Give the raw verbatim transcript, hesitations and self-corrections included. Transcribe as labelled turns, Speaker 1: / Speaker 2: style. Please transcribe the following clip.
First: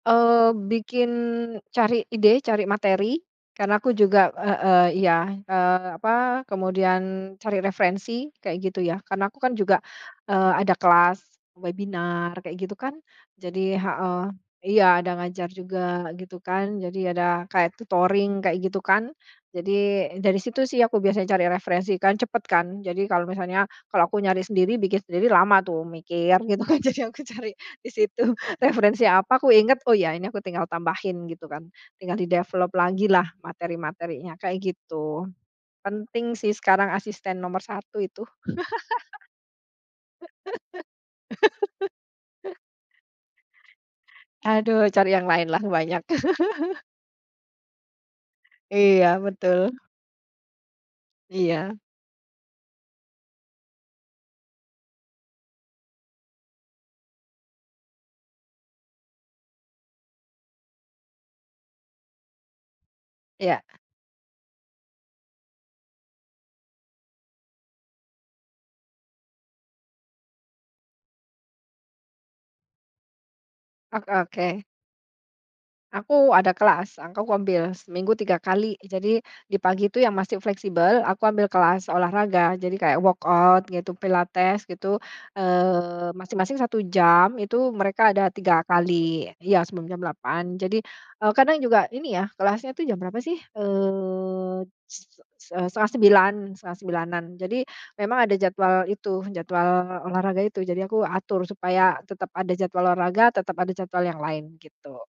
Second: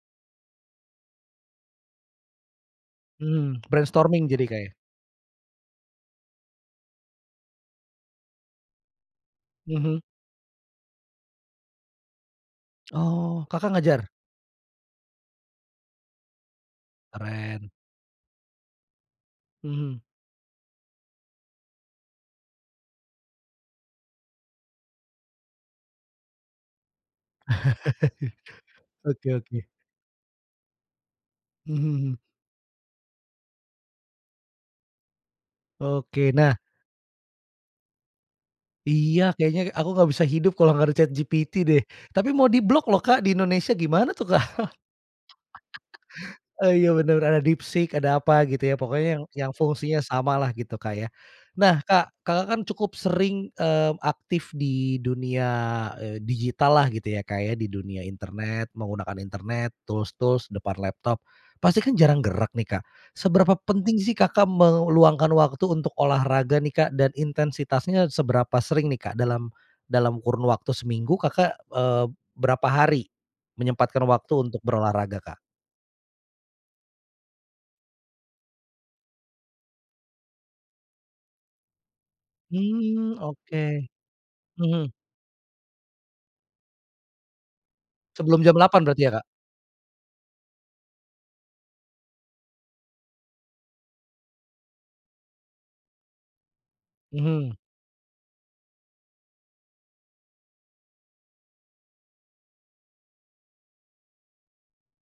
Speaker 1: Eee, bikin cari ide, cari materi
Speaker 2: Hmm,
Speaker 1: karena aku
Speaker 2: brainstorming
Speaker 1: juga
Speaker 2: jadi Kak ya?
Speaker 1: heeh, iya, eee, apa, kemudian cari referensi kayak gitu ya karena aku kan juga,
Speaker 2: Mhm.
Speaker 1: eee, ada kelas webinar kayak gitu kan
Speaker 2: Oh, Kakak
Speaker 1: jadi
Speaker 2: ngajar?
Speaker 1: heeh, iya ada ngajar juga gitu kan, jadi ada
Speaker 2: Keren.
Speaker 1: kayak tutoring kayak gitu kan. Jadi
Speaker 2: Mhm.
Speaker 1: dari situ sih aku biasanya cari referensi kan cepet kan, jadi kalo misalnya, kalo aku nyari sendiri bikin sendiri lama tuh mikir gitu, kan jadi aku cari di situ referensi
Speaker 2: Oke
Speaker 1: apa aku
Speaker 2: oke.
Speaker 1: inget oh ya ini aku tinggal tambahin gitu kan
Speaker 2: Mhm
Speaker 1: tinggal
Speaker 2: mhm.
Speaker 1: di-develop lagi lah materi-materinya kayak gitu.
Speaker 2: Oke,
Speaker 1: Penting sih
Speaker 2: nah
Speaker 1: sekarang asisten nomor satu itu.
Speaker 2: Iya, kayaknya aku nggak bisa hidup kalau gak ada ChatGPT deh. Tapi mau diblok loh Kak di Indonesia gimana tuh, Kak?
Speaker 1: Aduh cari yang lain lah banyak.
Speaker 2: Oh iya, bener ada DeepSeek, ada apa gitu ya,
Speaker 1: Iya,
Speaker 2: pokoknya yang yang
Speaker 1: betul.
Speaker 2: fungsinya sama lah gitu Kak ya.
Speaker 1: Iya.
Speaker 2: Nah Kak, Kakak kan cukup sering, mmm, aktif di dunia, eee, digital lah gitu ya Kak ya, di dunia internet, menggunakan internet, tools-tools, depan laptop. Pasti kan jarang gerak nih Kak, seberapa
Speaker 1: Iya.
Speaker 2: penting sih Kakak meluangkan waktu untuk olahraga nih Kak? Dan intensitasnya seberapa sering nih Kak? Dalam dalam kurun waktu seminggu Kakak, eee, berapa hari
Speaker 1: Oh,
Speaker 2: menyempatkan waktu untuk
Speaker 1: oke.
Speaker 2: berolahraga Kak?
Speaker 1: Aku ada kelas. Aku ngambil seminggu tiga kali jadi di pagi itu yang masih fleksibel aku ambil kelas olahraga, jadi kayak
Speaker 2: Hmm,
Speaker 1: workout
Speaker 2: oke.
Speaker 1: gitu, pilates
Speaker 2: Hmm.
Speaker 1: gitu, eee, masing-masing satu jam, itu mereka ada
Speaker 2: Sebelum jam
Speaker 1: tiga
Speaker 2: delapan berarti ya, Kak?
Speaker 1: kali. Iya sebelum jam delapan, jadi, eee, kadang juga ini ya, kelasnya itu jam berapa sih, eee, se se set setengah sembilan, setengah sembilanan.
Speaker 2: Mhm.
Speaker 1: Jadi memang ada jadwal itu, jadwal olahraga itu, jadi aku atur supaya tetap ada jadwal olahraga, tetap ada jadwal yang lain gitu.